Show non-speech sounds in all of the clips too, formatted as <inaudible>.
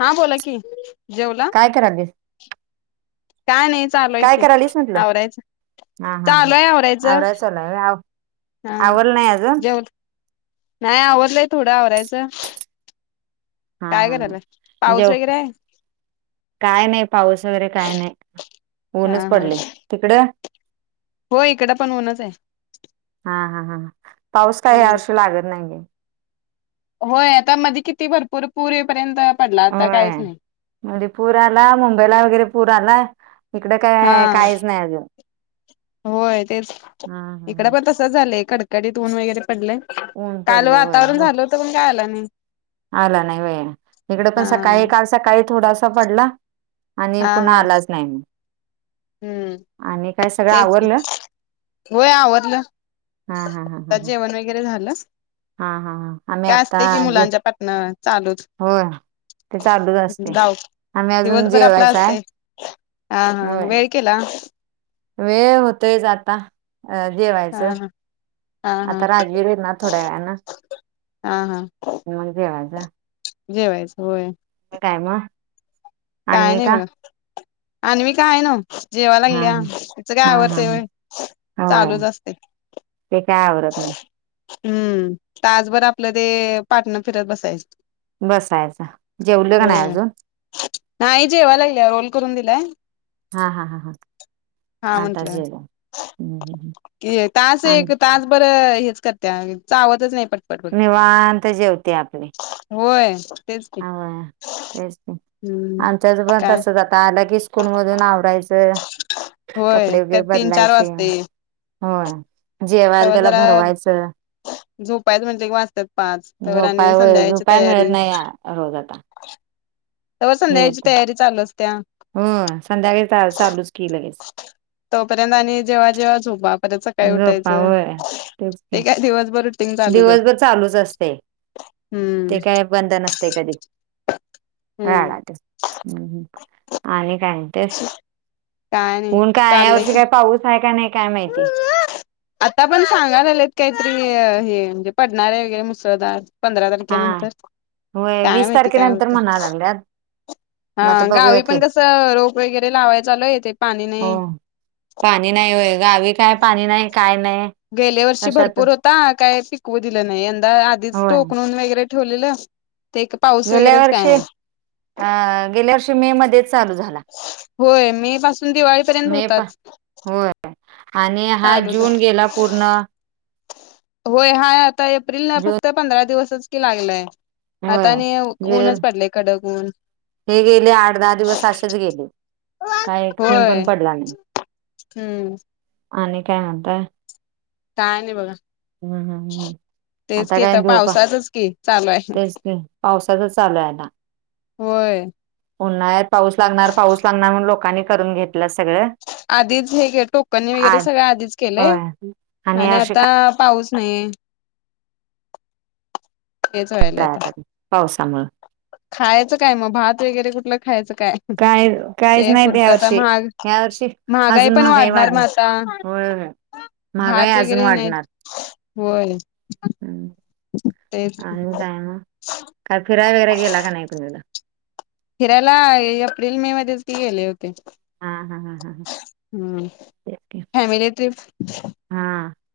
हा बोला कि जेवला? काय करालीस काय नाही चालूय काय की करालीस म्हटलं आवरायचं हा हा हा चालूय आवरायचं. आवराय चालू आहे व्हय हा आवरल नाही अजून जेवला नाही आवरलय थोडं आवरायचं हा काय हा करायला हा पाऊस जेव वगैरे आहे काय नाही पाऊस वगैरे काय नाही ऊनच हा हा पडलंय. तिकडं? हो इकडं पण ऊनच आहे. हा हा हा पाऊस काय ह्या हम्म वर्षी लागतं नाही गे. होय आता मधे किती भरपूर पुर येईपर्यंत पडला आता काहीच होय नाही. मध्ये पूर आला मुंबईला वगैरे पूर आला. इकडें का हा काहीच नाही अजून होय तेच हम्म इकडे हम्म पण झालंय कडकडीत ऊन वगैरे पडलं ऊन काल पडलय होय वातावरण झालं होतं पण काय आलं नाही. आला नाही व इकडे पण हा सकाळी काल सकाळी थोडासा पडला. आणि हा पुन्हा हा आलाच नाही मग हम्म आणि काय सगळं तेच कि आवरलं होय आवरलं. हा हा हा हा आताच जेवण वगैरे झालं. हा हा हा आम्ही काय आता असते कि जे मुलांच्या पाटनं चालूच. होय ते चालूच असते जाऊ आम्ही अजून दिवसभर आपला जेवायचं आहे असतंय हा हा होय वेळ वेळ केला? वेळ होतयच आता अ हा जेवायचं हा हा हा आता राजवीर ना थोड्या वेळाना आ हा, म्हणजे माझा जेवायचं होय. काय म? काय नाही बघा, आण्विका हाय नव्हं. हा जेवालागल्या तिचं काय हा हा आवरतय हा व्हय होय चालूच असतय. ते काय आवरडत नाही. हम्म तासभर आपलं ते पाटण फिरत बसाय बसायचं जेवलं का नाय आजून? नाही जेवा लागल्या रोल करून दिलाय, हा हा हा हा, आता जेव हुं हुं, की तास एक तास बर हेच करत्या चावतच नाही पट नीवांत जेवत्या आपली. होय तेच की तेच की हम्म आमच्यात पण काय तसंच आता आल की स्कूल मधून आवरायचं, होय कपडे वगैरे त्यात तीन चार बदलायचे, वाजतय होय जेवायला तवा त्याला जरा भरवायचं, झोपायच म्हणल की वाजत्यात पाच तव्हर झोपाय आणि व संध्याकाळची झोपाय मिळत तयारी, नाही रोज आता तव्हा हे संध्याकाळची होत. तयारी चालू असत्या. हो संध्याकाळी चालूच की लगेच तोपर्यंत आणि जेवा जेवा झोपा परत सकाळी झोपा उठायचं होय. तेच ते की काय दिवसभर रुटीन चालूच असतं दिवसभर चालूच असते, ते हम्म काय बंद नसतय कधी. हा ते हुं हुं आणि काय तेच काय नाही ऊन काय या चाललंय वर्षी की काय पाऊस हाय काय नाही काय माहिती? आता पण सांगालागलेय काहीतरी हे म्हणजे पडणार आहे वगैरे मुसळधार. पंधरा हा. तारखेनंतर, होय काय वीस माहिती काय तारखेनंतर होते? म्हणा लागल्यात मग आता हा बघूया गावी की पण कसं रोप वगैरे लावाय चालोय इथे पाणी हो. नाही. पाणी नाही, होय गावी काय पाणी नाही काय नाही. गेल्या वर्षी कशात भरपूर होता काय पिकवू दिलं नाही, यंदा आधीच होय. टोकणून वगैरे ठेवलेलं ते पाऊस गेल्या वगैरेच काय वर्षी नाही अ गेल्या वर्षी मे मध्येच चालू झाला. होय मे पासून दिवाळीपर्यंत मे पा होताचं. होय आणि हा जून गेला पूर्ण होय हा आता एप्रिल ला जून फक्त पंधरा दिवसच कि लागलाय. व्हय आता आणि ऊनच <unintelligible> पडले कडक ऊन हे गेले आठ दहा दिवस आसेच गेले. काही एक थेंब पण पडला नाही. हुं आणि काय म्हणता? काय नाही बघा. हा हा हा हा, तेच आता की काय झोपा पावसाचच की चालू आहे तेच की पावसाच चालू आहे आता होय. उन्हाळ्यात पाऊस लागणार पाऊस लागणार म्हणून लोकांनी करून घेतलं सगळं, आधीच हे के टोकनी वगैरे आज सगळं आधीच केलंय, होय आणि आता पाऊस नाही. तेच व्हायलय आता. पावसामुळ खायचं काय मग भात वगैरे कुठलं खायचं काय. काहीच ते नाही पुढच तर यावर्षी महाग ह्या वर्षी महागाई अजून पण वाढणार म वाढली आता. होय होय महागाई भात अजून वगैरे नाही होय. हम् ते आणि काय मग काय फिराय वगरे गेला का नाही तुम्ही लोग. फिरायला एप्रिल मे मध्येच की गेले होते. हा हा हा हा हा हम्म तेच की. Family trip. हा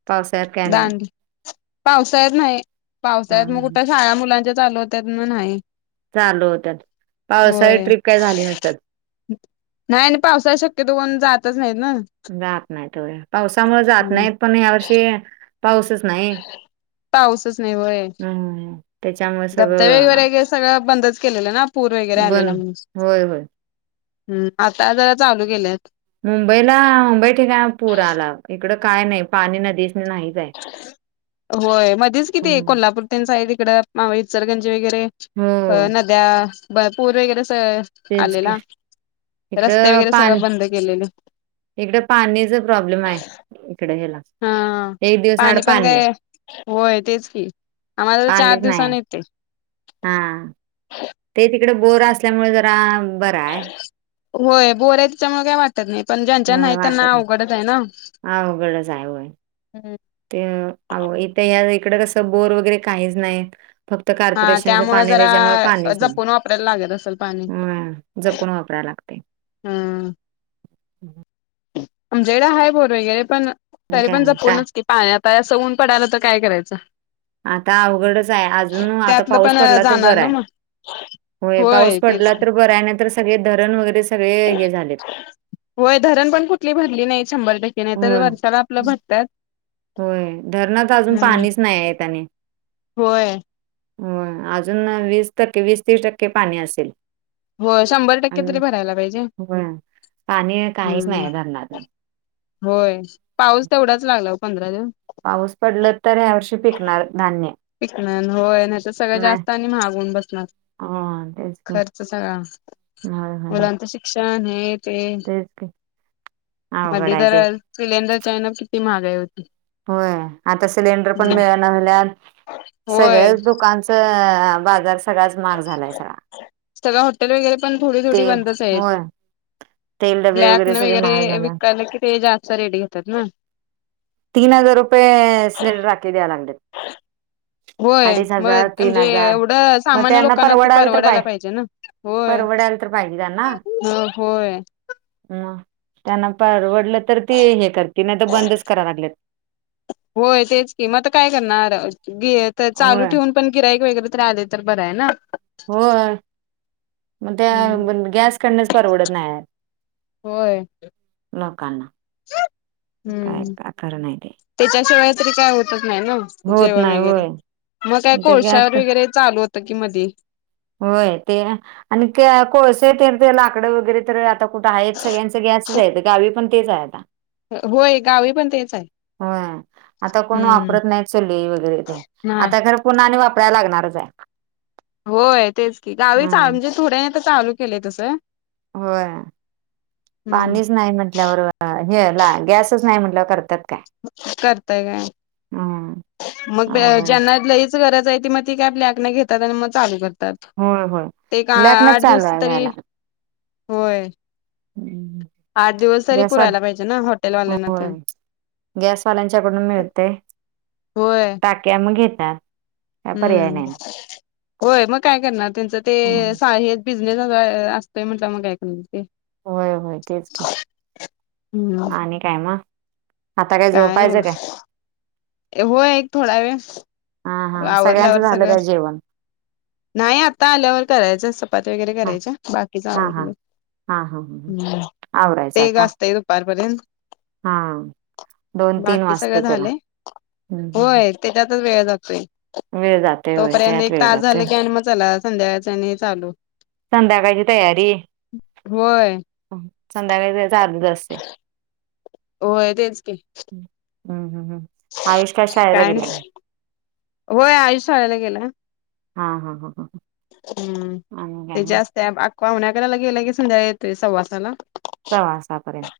पावसाळ्यात काही नाही. दांडी पावसाळ्यात नाही हा पावसाळ्यात मग कुठे शाळा मुलांच्या चालू होत्यात म नाही. चालू होत्यात, पावसाळी होय ट्रीप काय झाली नसत. नाही आणि पावसात शक्यतो कोन जातच नाहीत ना. जात नाही होत पावसामुळे जात हम्म नाहीत पण ह्या वर्षी पाऊसच नाही. पाऊसच नाही वय हम्म त्याच्यामुळे धबधबे सगळं वैगरे सगळं बंदच केलेलं ना, पूर वगैरे बंद होय होय. हम् आता जरा चालू केेलेत. मुंबईला मुंबई ठिकाण पुरा आला इकड काय नाही पाणी नदीच नाही. होय मध्येच किती कोल्हापूर त्यां साइड इकडं मा इचलंकरंजी वगैरे अ हो नद्या, पूर वगैरे कस तेच की. आलेला. रस्ते इकडं वगैरे पा सगळं बंद केलेले इकडं पाणीच प्रॉब्लेम आहे. इकडे हेला. हा पाणी पण काय होय तेच की आम्हाला तर चार पाणीच नाही दिवसानी येते. हा ते तिकडे बोर असल्यामुळे जरा बरं आहे. होय बोर आहे त्याच्यामुळे काय वाटत नाही पण ज्यांच्या होय नाही त्यांना वाटत नाही अवघडच आहे ना. अवघडच आहे होय ते इथ या इकडं कसं बोर वगैरे काहीच नाही. फक्त हा कार्पोरेशनच त्यामुळं पाणी त्या्च्यामुळे जरा पाणीच नाही, जपून वापरायला लागत असेल पाणी हम जपून वापरायला लागते. हम्म. ह आमच्या कडे आहे बोर वगैरे पण आणि तरी काय पण म्हणता जपूनच की पाणी आतां ऊन पडायला तर काय करायचं. आता अवघडच आहे अजून आता त्यातलं पाऊस पण पडला तर जाणार बर ना आहे. मग होय पाऊस पडला तर बर आहे नंतर सगळे धरण वगैरे सगळे हे झालेत. होय धरण पण कुठली भरली नाही शंभर टक्के नाही तर वर्षाला हो आपलं भरत्यात. होय धरणात अजून पाणीच नाही आहे त्याने होय हो अजून वीस टक्के वीस तीस टक्के पाणी असेल. हो शंभर टक्के आणि तरी भरायला पाहिजे. होय. पाणी काहीच नाही हम्म धरणात होय पाऊस तेवढाच लागला पंधरा दिवस पाऊस पडल तर ह्यावर्षी पिकणार धान्य पिक होय नाही तर सगळ जास्त आणि महाग हुन बसणार. हा तेच तर सगळं पोरांच शिक्षण हे ते तेच की अवघड मध्ये आहे तर ते. सिलेंडर चान किती महागाई होती. होय आता सिलेंडर पण हम्म मिळान झाल्यात होय सगळ्याच दुकान तर बाजार सगळाच महाग झालाय सगळा सगळ हॉटेल वगैरे पण थोडी थोडी तेल बंदच आहेत. होय, तेल डबे ब्लॅक सगळे वगैरे महाग झाल्यात. विकलं कि ते जास्त रेडी होेतात ना. तीन हजार रुपये सिलें राखी द्यायला लागतयात. होय मग तीन म्हणजे हजार एवढं मग सामान्य त्यांना लोकांना तर परवडाल परवडायला पाहिजे ना. होय परवडाल तर पाहिजे होय होय‌. ह त्यांना परवडलं तर ती हे कर त नाही तर बंदच करा लागलेत. होय तेच की मता काय करणार चालू होय ठेवून पण गिराईक वगैरे तर राह तर बरं आहे ना. होय. मग हम्म. त्या गॅस करनच परवडत नाय. होय लोकांना काय हम्म खर नाही ते त्याच्याशिवाय तरी काय होतच नाही ना. होत जेवण नाही वगैरे होय मग काय ते गॅस कोळश्यावर वगैरे चालू होतं की मधी होय ते आणि कोळसे तर ते लाकड वगैरे तर आता कुठं आहेत सगळ्यांच गॅसच आहे गावी पण तेच आहे आता. होय गावी पण तेच आहे. होय आता कोण हम्म. वापरत नाही. वगे वैगेरे नाही आता खर पुन्हा वापराला लागणारच हाय. होय तेच की गावी चा म्हणजे थोड्या चालू केलंय तसं होय, हम्म. पाणीच नाही म्हटल्यावर हे गॅसच नाही म्हटलं करतात काय? करताय काय? हम्म मग अवघड आहे ज्यांना लईच गरज आहे त मग ती काय बालक नाही घेतात आणि मग चालू करत होय होय ते एक ब्लॅकनच आठ चालू दिवस आहे तरी, घ्यायला होय आठ दिवस तरी गॅसवाल पुरायला पाहिजे ना हॉटेल वाल्यांना. होय गॅसवाल्यांच्याकडून मिळतय होय टाक्या मग घेतात. काय पर्याय हम्म नाही होय मग काय करणार त्यांचं ते सा हे बिझनेस असतोय म्हणता मग कायक ते होय होय तेच की, हम्म आणि काय मग? आता काय नाही झोपायचं बघा काय? होय एक थोडा हा वेळ हा सगळ्यांचं आवरल्यावर झालं सगळं. काय जेवण नाही आत्ता आल्यावर करायचं चपाती वगैरे हा करायच्या बाकीच हा हा आवरलय. हा हा ह् आवरायचं ते ग आता असतय दुपारपर्यंत. हा दोन तीन बाकी वाजता सगळं त्याला झालय. हम्म हम्म, होय त्याच्यातच वेळ जातोय वेळ जातोय होय तोपर्यंत त्यात एक वेळ तास झाला जातोय की आणि मग चला. संध्याकाळच आणि चालू. संध्याकाळची तयारी, होय संध्याकाळी <unintelligible> <unintelligible> होय तेच की हम्म हम् हम्म आयुष‌ काय शाळेला गेल्याय. होय आयुष शाळेला गेलाय. हा हा हा हा हम्म आणि काय मग त्याच्या असते आ पावशे अकरा गेला की संध्याकाळी येतोय सव्वासाला. सवासापर्यंत.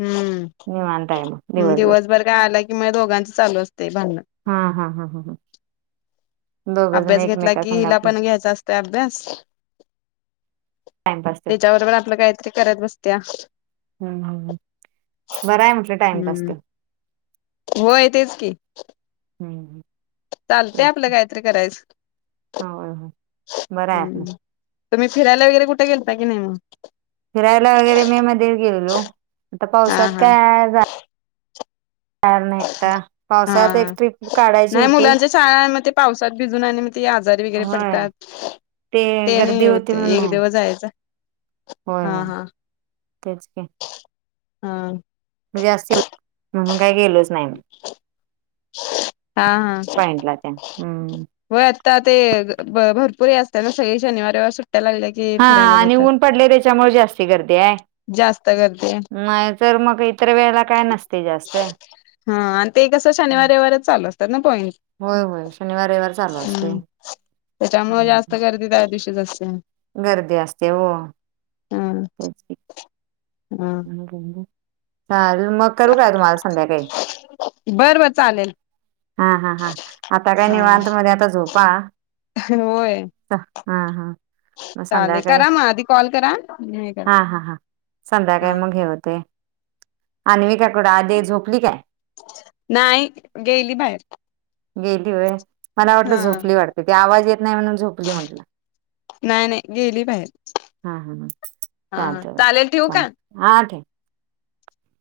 हम्म दिवसभर काय आला कि म दोघांच चालू असते भांडण. हा हा हा हा हा दोघं जण अभ्यास घेतला एकमेका कि संग हिला आपला पण घ्यायचा असत अभ्यास टाइमपास तो. त्याच्यावररो पण आपलं काहीतरी करत बसत्या. बरं आहे म्हटलं टाइमपास हम्म तर होय तेच की. हम्म. चालते तेच आपलं की. काहीतरी करायचं. होय होय बरं आहे आपलं हम्म. तुम्ही फिरायला वगैरे कुठे गेलता की नाही मग फिरायला वगैरे मे मध्ये गेलो आता हा पावसात हा काय का नाही आता पावसाळ्यात हा एक ट्रिप काढायची नाही होती. मुलांच्या शाळा आहे म ते पावसात भिजून ते आजारी वगैरे होय पडतात ते नाही गर्दी होती होते म्हणून एक नाही. दिवस जायच होय होय तेच का हा. जास्त म्हणून काही गेलोच नाही. हा हा. पॉइंटला त्या. हम्म. हो आता ते भरपूर असते ना सगळे शनिवारी सुट्ट्या लागल्या. की हा फिरायला आणि जातात ऊन पडले त्याच्यामुळे जास्ती गर्दी आहे. जास्त गर्दी नाही तर मग इतर वेळेला काय नसते जास्त. हा आणि ते कसं शनिवार रविवारच चालू असतात ना पॉईंट होय होय शनिवार रविवार चालू असते. त्याच्यामुळे जास्त गर्दी त्या दिवशी असते. गर्दी असते हो. हम् हम. मग करू काय तुम्हाला संध्याकाळी. बर बर चालेल. हा हा हां आता काय हा निवांत मध्ये आता झोपा. होय. हा हा मग चालेल संध्याकाळी करा मग आधी कॉल करा हे करा हा हा हा. हा संध्याकाळी मग हे होतंय अंविका कुठे आधी झोपली काय? नाही गेली बाहेर. गेली होय मला वाटलं हा झोपली वाटते ती आवाज येत नाही म्हणून झोपली म्हटल. नाही नाही गेली बाहेर हा हा हा हा चालतंय चालतंय चालेल ठेव सांग का? हा का.